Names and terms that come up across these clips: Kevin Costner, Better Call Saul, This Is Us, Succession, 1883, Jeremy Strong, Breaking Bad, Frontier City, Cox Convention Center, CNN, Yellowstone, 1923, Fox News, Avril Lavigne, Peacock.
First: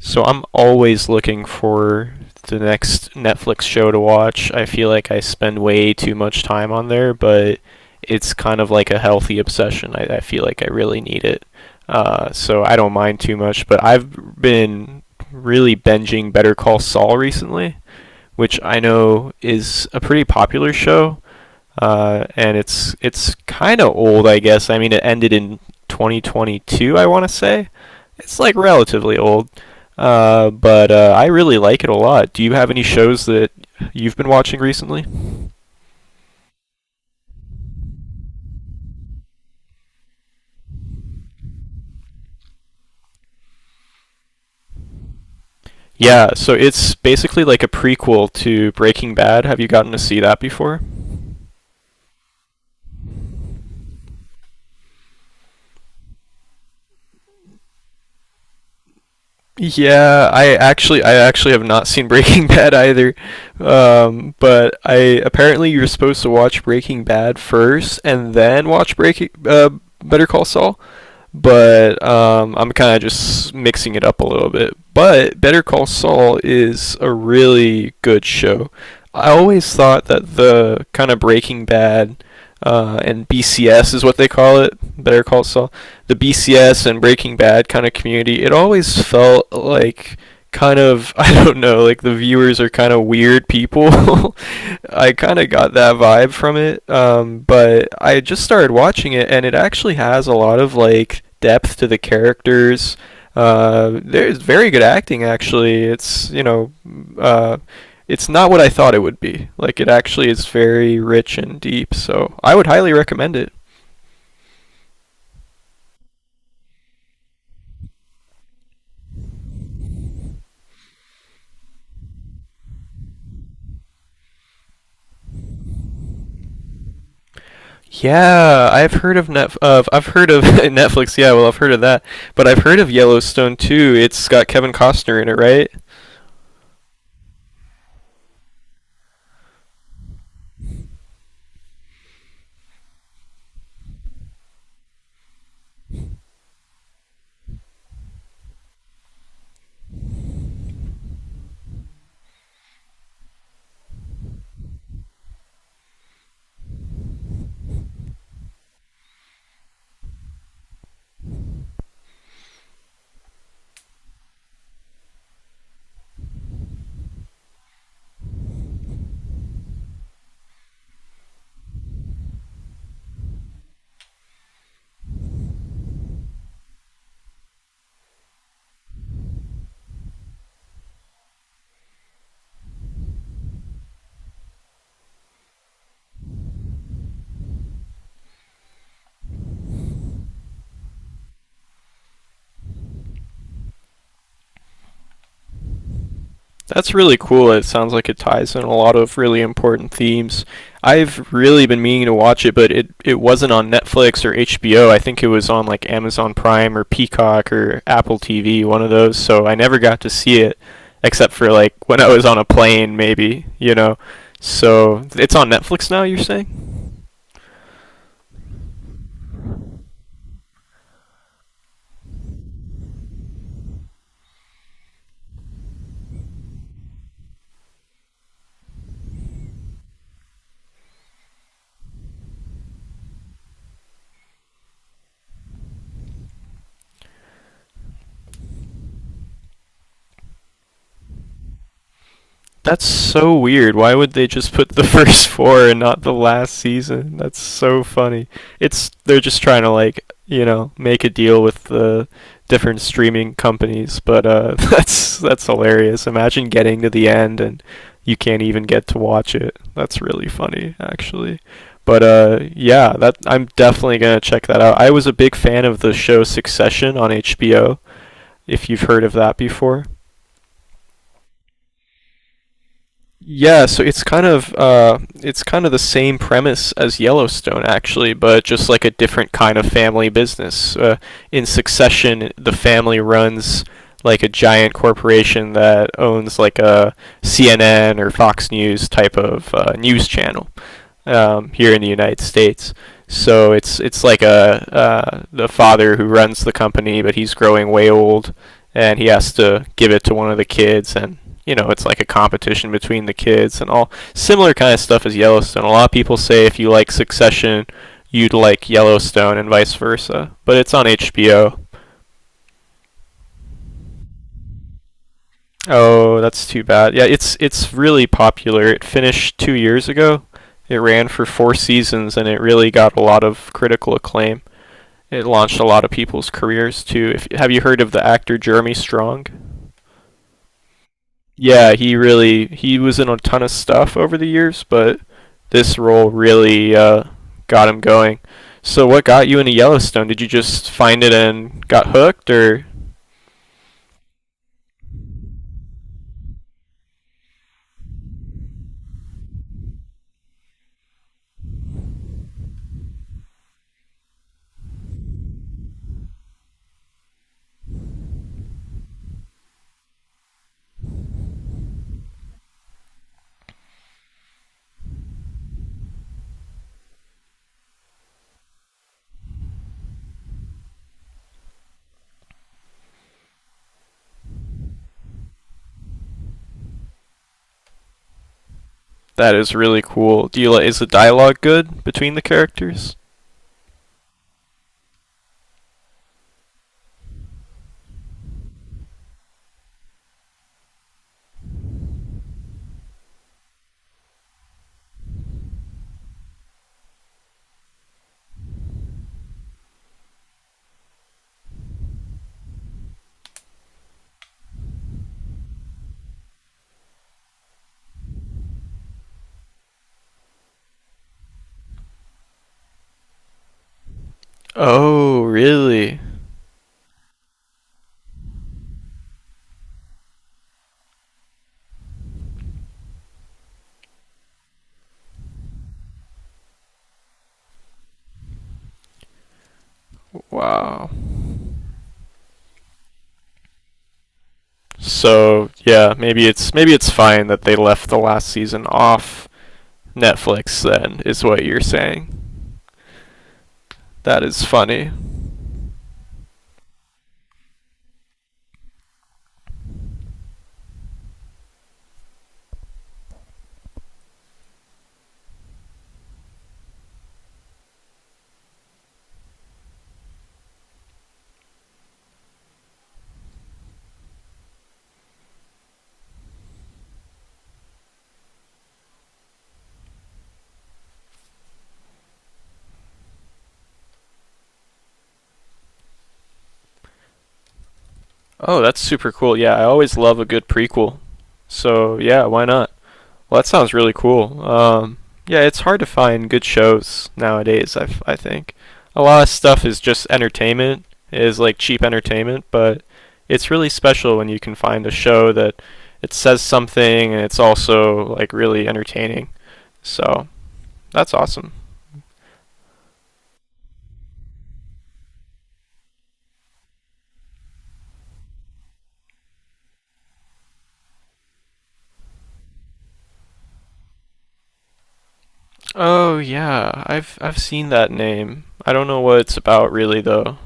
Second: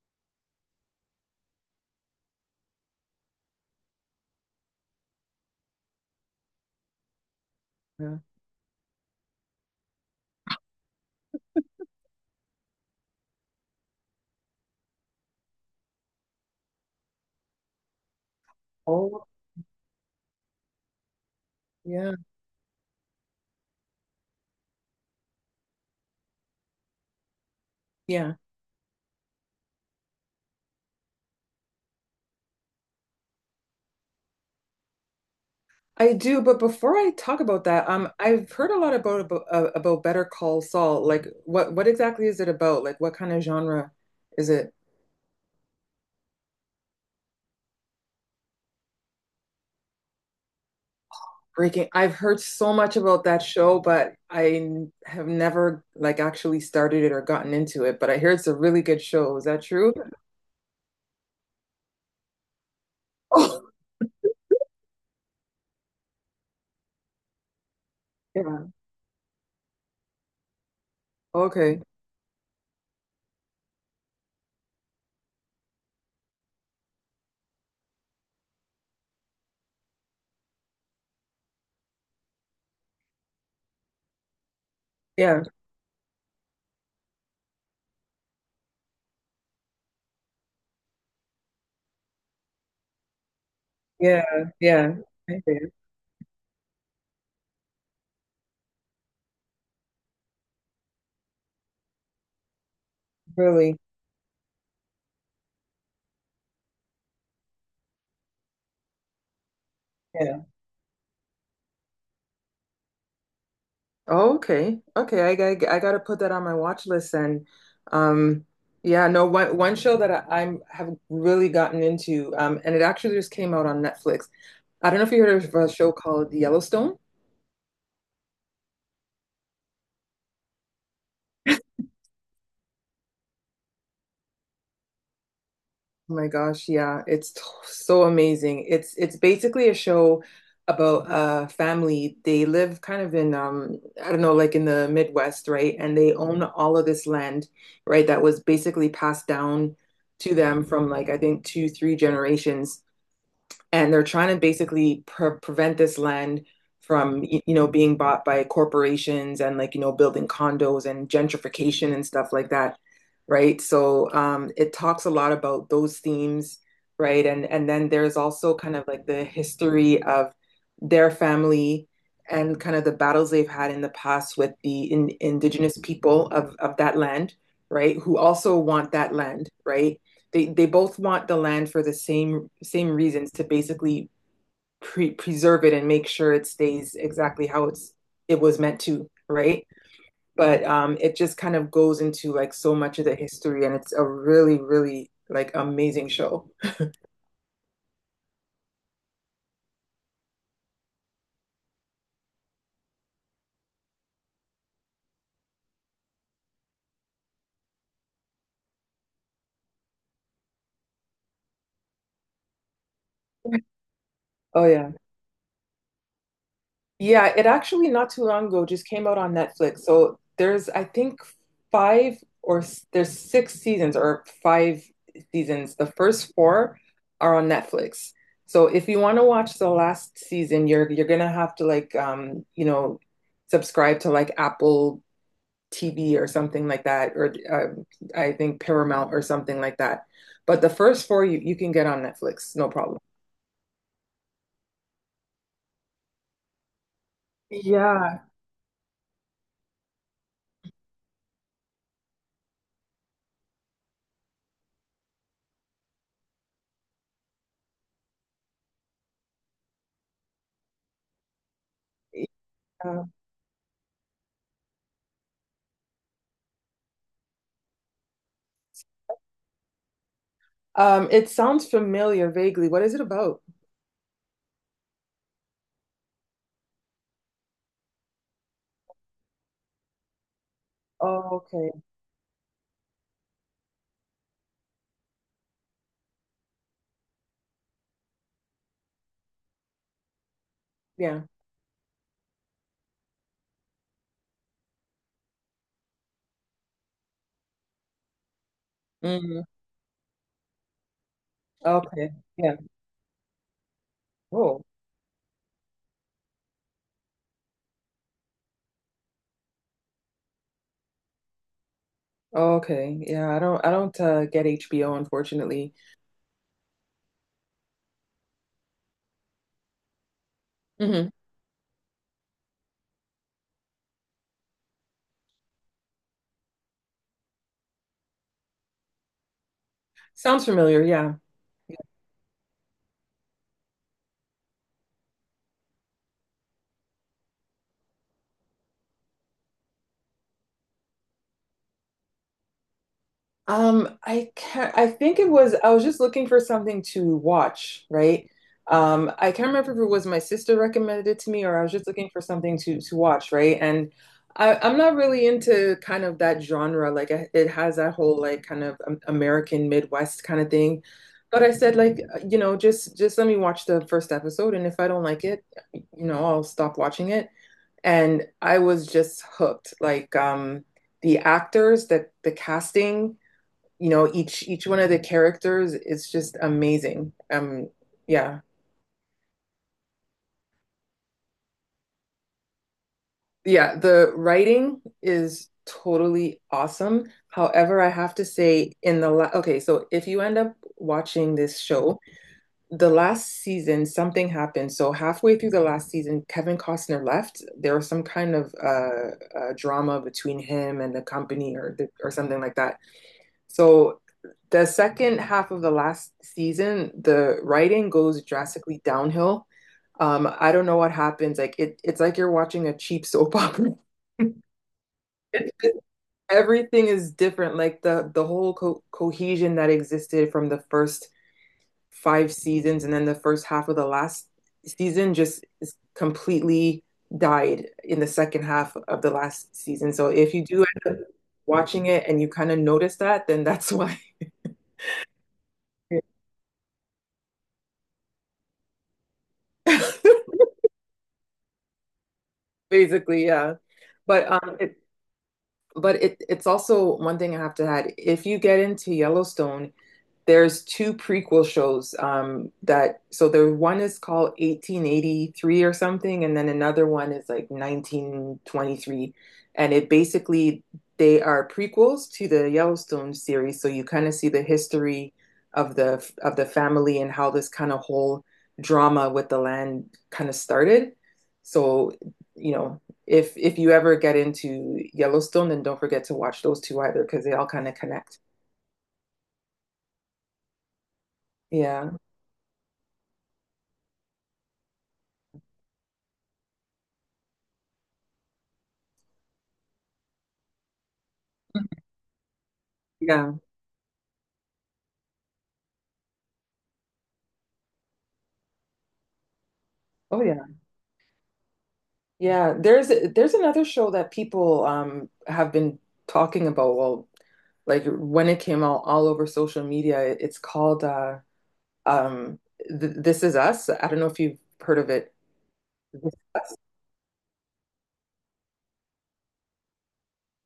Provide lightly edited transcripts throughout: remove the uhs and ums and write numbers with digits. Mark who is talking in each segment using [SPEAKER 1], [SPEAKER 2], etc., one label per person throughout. [SPEAKER 1] So I'm always looking for the next Netflix show to watch. I feel like I spend way too much time on there, but
[SPEAKER 2] Yeah.
[SPEAKER 1] it's kind of like a healthy obsession. I feel like I really need it. So I don't mind too much, but I've been really binging Better Call Saul recently, which I
[SPEAKER 2] Oh,
[SPEAKER 1] know is a pretty popular show,
[SPEAKER 2] yeah,
[SPEAKER 1] and it's kind of old, I guess. I mean, it ended in 2022, I want to say.
[SPEAKER 2] yeah.
[SPEAKER 1] It's like relatively old, but I really like it a lot. Do you have any shows that you've been watching recently?
[SPEAKER 2] I do, but before I talk about that, I've heard a lot about Better Call Saul. Like, what exactly is it about? Like, what kind of genre is it
[SPEAKER 1] Yeah, so it's basically like a prequel to Breaking Bad. Have you gotten to see that before?
[SPEAKER 2] breaking? I've heard so much about that show, but have never like actually started it or gotten into it. But I hear it's a really good show. Is that true?
[SPEAKER 1] Yeah, I actually have not seen Breaking Bad either.
[SPEAKER 2] Oh,
[SPEAKER 1] But I apparently you're supposed to watch Breaking Bad first and
[SPEAKER 2] yeah.
[SPEAKER 1] then watch Breaking Better Call Saul.
[SPEAKER 2] Okay.
[SPEAKER 1] But I'm kind of just mixing it up a little bit. But Better Call Saul is a really good show. I always thought that the kind of Breaking Bad, and BCS is what they call it, Better
[SPEAKER 2] Yeah.
[SPEAKER 1] Call Saul, the BCS and Breaking Bad kind of community, it always felt like kind of, I don't know, like the viewers are kind of weird people.
[SPEAKER 2] Yeah. Yeah.
[SPEAKER 1] I kind of
[SPEAKER 2] Okay.
[SPEAKER 1] got that vibe from it, but I just started watching it, and it actually has a lot of like depth to the characters.
[SPEAKER 2] Really.
[SPEAKER 1] There's very good acting, actually. It's, you know, uh, it's not what I thought it would be. Like it actually
[SPEAKER 2] Yeah.
[SPEAKER 1] is very rich and deep, so I would highly recommend it.
[SPEAKER 2] Oh, okay. Okay, I got to put that on my watch list, and um yeah, no one one show that I, I'm have really gotten into, and it actually just came out on Netflix. I don't know if you heard of a show called Yellowstone.
[SPEAKER 1] Yeah, I've heard of Netflix. Yeah, well, I've heard of that, but I've heard of Yellowstone too. It's got Kevin Costner in it, right?
[SPEAKER 2] Oh my gosh, yeah, so amazing. It's basically a show about a family. They live kind of in, I don't know, like in the Midwest, right? And they own all of this land, right? That was basically passed down to them from, like, I think two, three generations. And they're trying to basically prevent this land from, you know, being bought by corporations and, like, you know, building condos and gentrification and stuff like that, right? So it talks a lot about those themes, right? And then there's also kind of like the history of their family and kind of the battles they've had in the past with the indigenous people of that land, right, who also want that land, right? They both want the land for the same reasons, to basically preserve it and make sure it stays exactly how it was meant to, right? But it just kind of goes into like so much of the history, and it's a really like amazing show.
[SPEAKER 1] That's really cool. It sounds like it ties in a lot of really important themes. I've really been meaning to watch it, but it wasn't on Netflix or HBO. I think it was on like Amazon Prime or Peacock or Apple TV, one of those. So I never got to see it, except for like when I was on a plane, maybe,
[SPEAKER 2] Oh yeah.
[SPEAKER 1] So it's on Netflix now, you're saying?
[SPEAKER 2] Yeah, it actually not too long ago just came out on Netflix. So there's, I think, there's six seasons or five seasons. The first four are on Netflix. So if you want to watch the last season, you're gonna have to, like, you know, subscribe to like Apple TV or something like that, or, I think Paramount or something like that. But the first four you can get on Netflix, no
[SPEAKER 1] That's
[SPEAKER 2] problem.
[SPEAKER 1] so weird. Why would they just put the first four and not the last season? That's so
[SPEAKER 2] Yeah.
[SPEAKER 1] funny. It's they're just trying to like, you know, make a deal with the different streaming companies, but that's hilarious. Imagine getting to the end and you can't even get to watch it. That's really funny actually. But yeah, that I'm definitely going to check that out. I was a big fan of the show Succession on HBO, if you've heard of that before.
[SPEAKER 2] It sounds familiar vaguely. What is it about?
[SPEAKER 1] Yeah, so it's kind of the same premise as Yellowstone, actually, but just like a different kind of family business.
[SPEAKER 2] Oh,
[SPEAKER 1] In
[SPEAKER 2] okay.
[SPEAKER 1] Succession, the family runs like a giant corporation that owns like a CNN or Fox News type of news channel
[SPEAKER 2] Yeah.
[SPEAKER 1] here in the United States. So it's like a the father who runs the company, but he's growing way old, and he has
[SPEAKER 2] Hmm.
[SPEAKER 1] to give it to one of the kids, and you know it's like a
[SPEAKER 2] Okay. Yeah.
[SPEAKER 1] competition between the kids and all similar
[SPEAKER 2] Oh,
[SPEAKER 1] kind of stuff as Yellowstone. A lot of people say if you like Succession, you'd like Yellowstone, and vice versa. But it's on HBO.
[SPEAKER 2] okay. Yeah, I don't get HBO, unfortunately.
[SPEAKER 1] Oh, that's too bad. Yeah, it's really popular. It finished 2 years ago. It ran
[SPEAKER 2] Hmm.
[SPEAKER 1] for four seasons, and it really got a lot of critical acclaim. It launched a lot of people's careers too. If have you heard of the actor Jeremy Strong?
[SPEAKER 2] Sounds familiar. Yeah.
[SPEAKER 1] Yeah, he was in a ton of stuff over the years, but this role really got him going. So what got you into Yellowstone? Did you just find it and got hooked, or
[SPEAKER 2] I can't, I think it was, I was just looking for something to watch, right? I can't remember if it was my sister recommended it to me, or I was just looking for something to watch, right? And I'm not really into kind of that genre. Like, I, it has that whole like kind of, American Midwest kind of thing. But I said, like, you know, just let me watch the first episode, and if I don't like it, you know, I'll stop watching it. And I was just hooked. Like, the actors, the casting, you know, each one of the characters is just amazing. Yeah.
[SPEAKER 1] that is really cool? Is the dialogue good between the characters?
[SPEAKER 2] Yeah, the writing is totally awesome. However, I have to say in the la okay, so if you end up watching this show, the last season, something happened. So halfway through the last season, Kevin Costner left. There was some kind of drama between him and the company, or or something like that. So the second half of the last season, the writing goes drastically downhill. I don't know what happens. Like it's like you're watching a cheap soap opera.
[SPEAKER 1] Oh,
[SPEAKER 2] It's just-
[SPEAKER 1] really?
[SPEAKER 2] everything is different. Like the whole co cohesion that existed from the first five seasons, and then the first half of the last season, just is completely died in the second half of the last season. So if you do
[SPEAKER 1] Wow.
[SPEAKER 2] end up watching it and you kind of notice that, then that's why.
[SPEAKER 1] So yeah, maybe it's fine that they left the last season off Netflix. Then is what you're saying.
[SPEAKER 2] Basically, yeah.
[SPEAKER 1] That
[SPEAKER 2] But
[SPEAKER 1] is
[SPEAKER 2] um, it,
[SPEAKER 1] funny.
[SPEAKER 2] but it's also one thing I have to add. If you get into Yellowstone, there's two prequel shows, that so there one is called 1883 or something, and then another one is like 1923, and it basically, they are prequels to the Yellowstone series, so you kind of see the history of the family and how this kind of whole drama with the land kind of started. So, you know, if you ever get into Yellowstone, then don't forget to watch those two either, because they all kind of connect.
[SPEAKER 1] Oh, that's super cool. Yeah, I always love a good prequel.
[SPEAKER 2] Yeah.
[SPEAKER 1] So, yeah, why not? Well, that sounds really cool. Yeah, it's hard to find good shows nowadays, I think. A lot of stuff is just entertainment, is like cheap entertainment, but
[SPEAKER 2] Yeah.
[SPEAKER 1] it's really special when you can find a show that it says something and it's also like really entertaining.
[SPEAKER 2] Oh
[SPEAKER 1] So,
[SPEAKER 2] yeah.
[SPEAKER 1] that's awesome.
[SPEAKER 2] Yeah, there's another show that people, have been talking about. Well, like when it came out all over social media, it's called um Th This Is Us. I don't know if you've heard of it.
[SPEAKER 1] Oh, yeah. I've seen that name. I don't know what it's about really though.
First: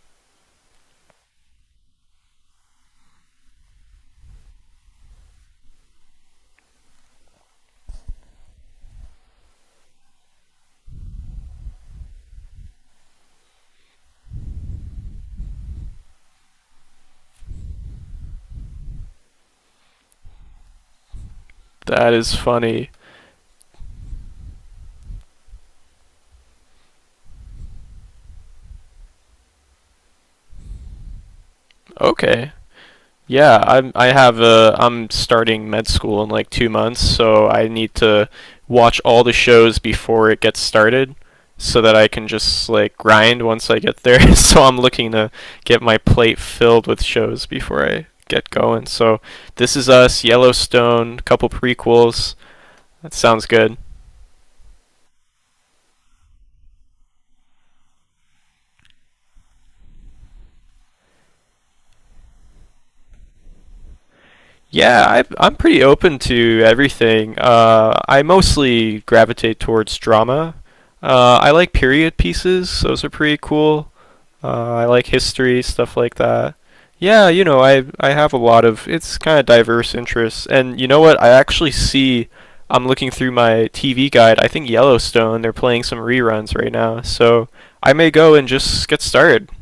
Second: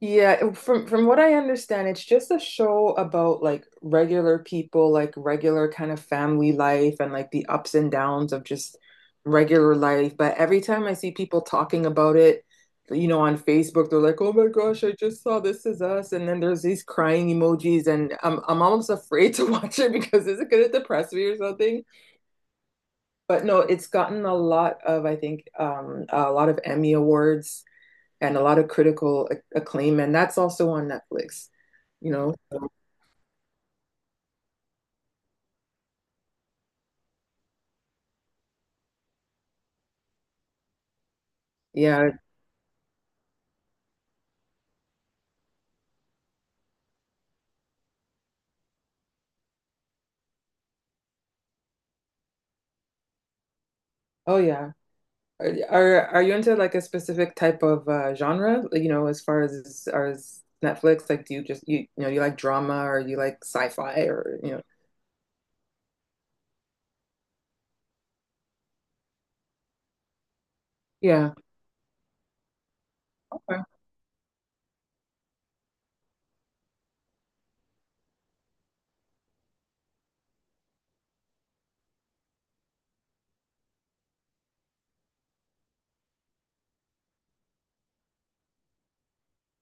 [SPEAKER 2] Yeah, from what I understand, it's just a show about like regular people, like regular kind of family life and like the ups and downs of just regular life. But every time I see people talking about it, you know, on Facebook, they're like, "Oh my gosh, I just saw This Is Us," and then there's these crying emojis, and I'm almost afraid to watch it, because is it gonna depress me or something?
[SPEAKER 1] That is funny.
[SPEAKER 2] But no, it's gotten a lot of, I think, a lot of Emmy awards and a lot of acclaim, and that's also on Netflix, you know?
[SPEAKER 1] Okay.
[SPEAKER 2] So,
[SPEAKER 1] Yeah, I'm. I have a. I'm starting med school in like 2 months, so I need to watch all the shows before it gets started, so that I
[SPEAKER 2] yeah.
[SPEAKER 1] can just like grind once I get there. so I'm looking to get my plate filled with shows before I get going. So this is us, Yellowstone, couple prequels. That sounds good.
[SPEAKER 2] Oh, yeah. Are you into like a specific type of, genre? Like, you know, as far as Netflix, like, do you you know, you like drama, or you like sci-fi, or you know?
[SPEAKER 1] Yeah, I'm pretty open to everything. I mostly gravitate towards drama.
[SPEAKER 2] Yeah.
[SPEAKER 1] I like period pieces; those are pretty
[SPEAKER 2] Okay.
[SPEAKER 1] cool. I like history stuff like that. Yeah, you know, I have a lot of it's kind of diverse interests, and you know what? I actually see. I'm looking through my TV guide. I think Yellowstone. They're playing some reruns right now, so I may go and just get started.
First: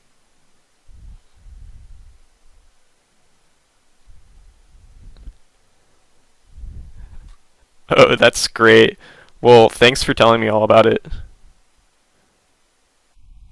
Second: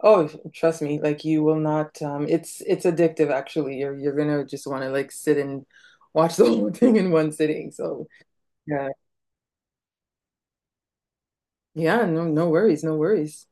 [SPEAKER 2] Oh, trust me, like you will not. It's addictive, actually. You're gonna just want to like sit and watch the whole thing in one sitting. So
[SPEAKER 1] Oh, that's
[SPEAKER 2] yeah,
[SPEAKER 1] great. Well, thanks for telling me all about it.
[SPEAKER 2] yeah. No, no worries, no worries.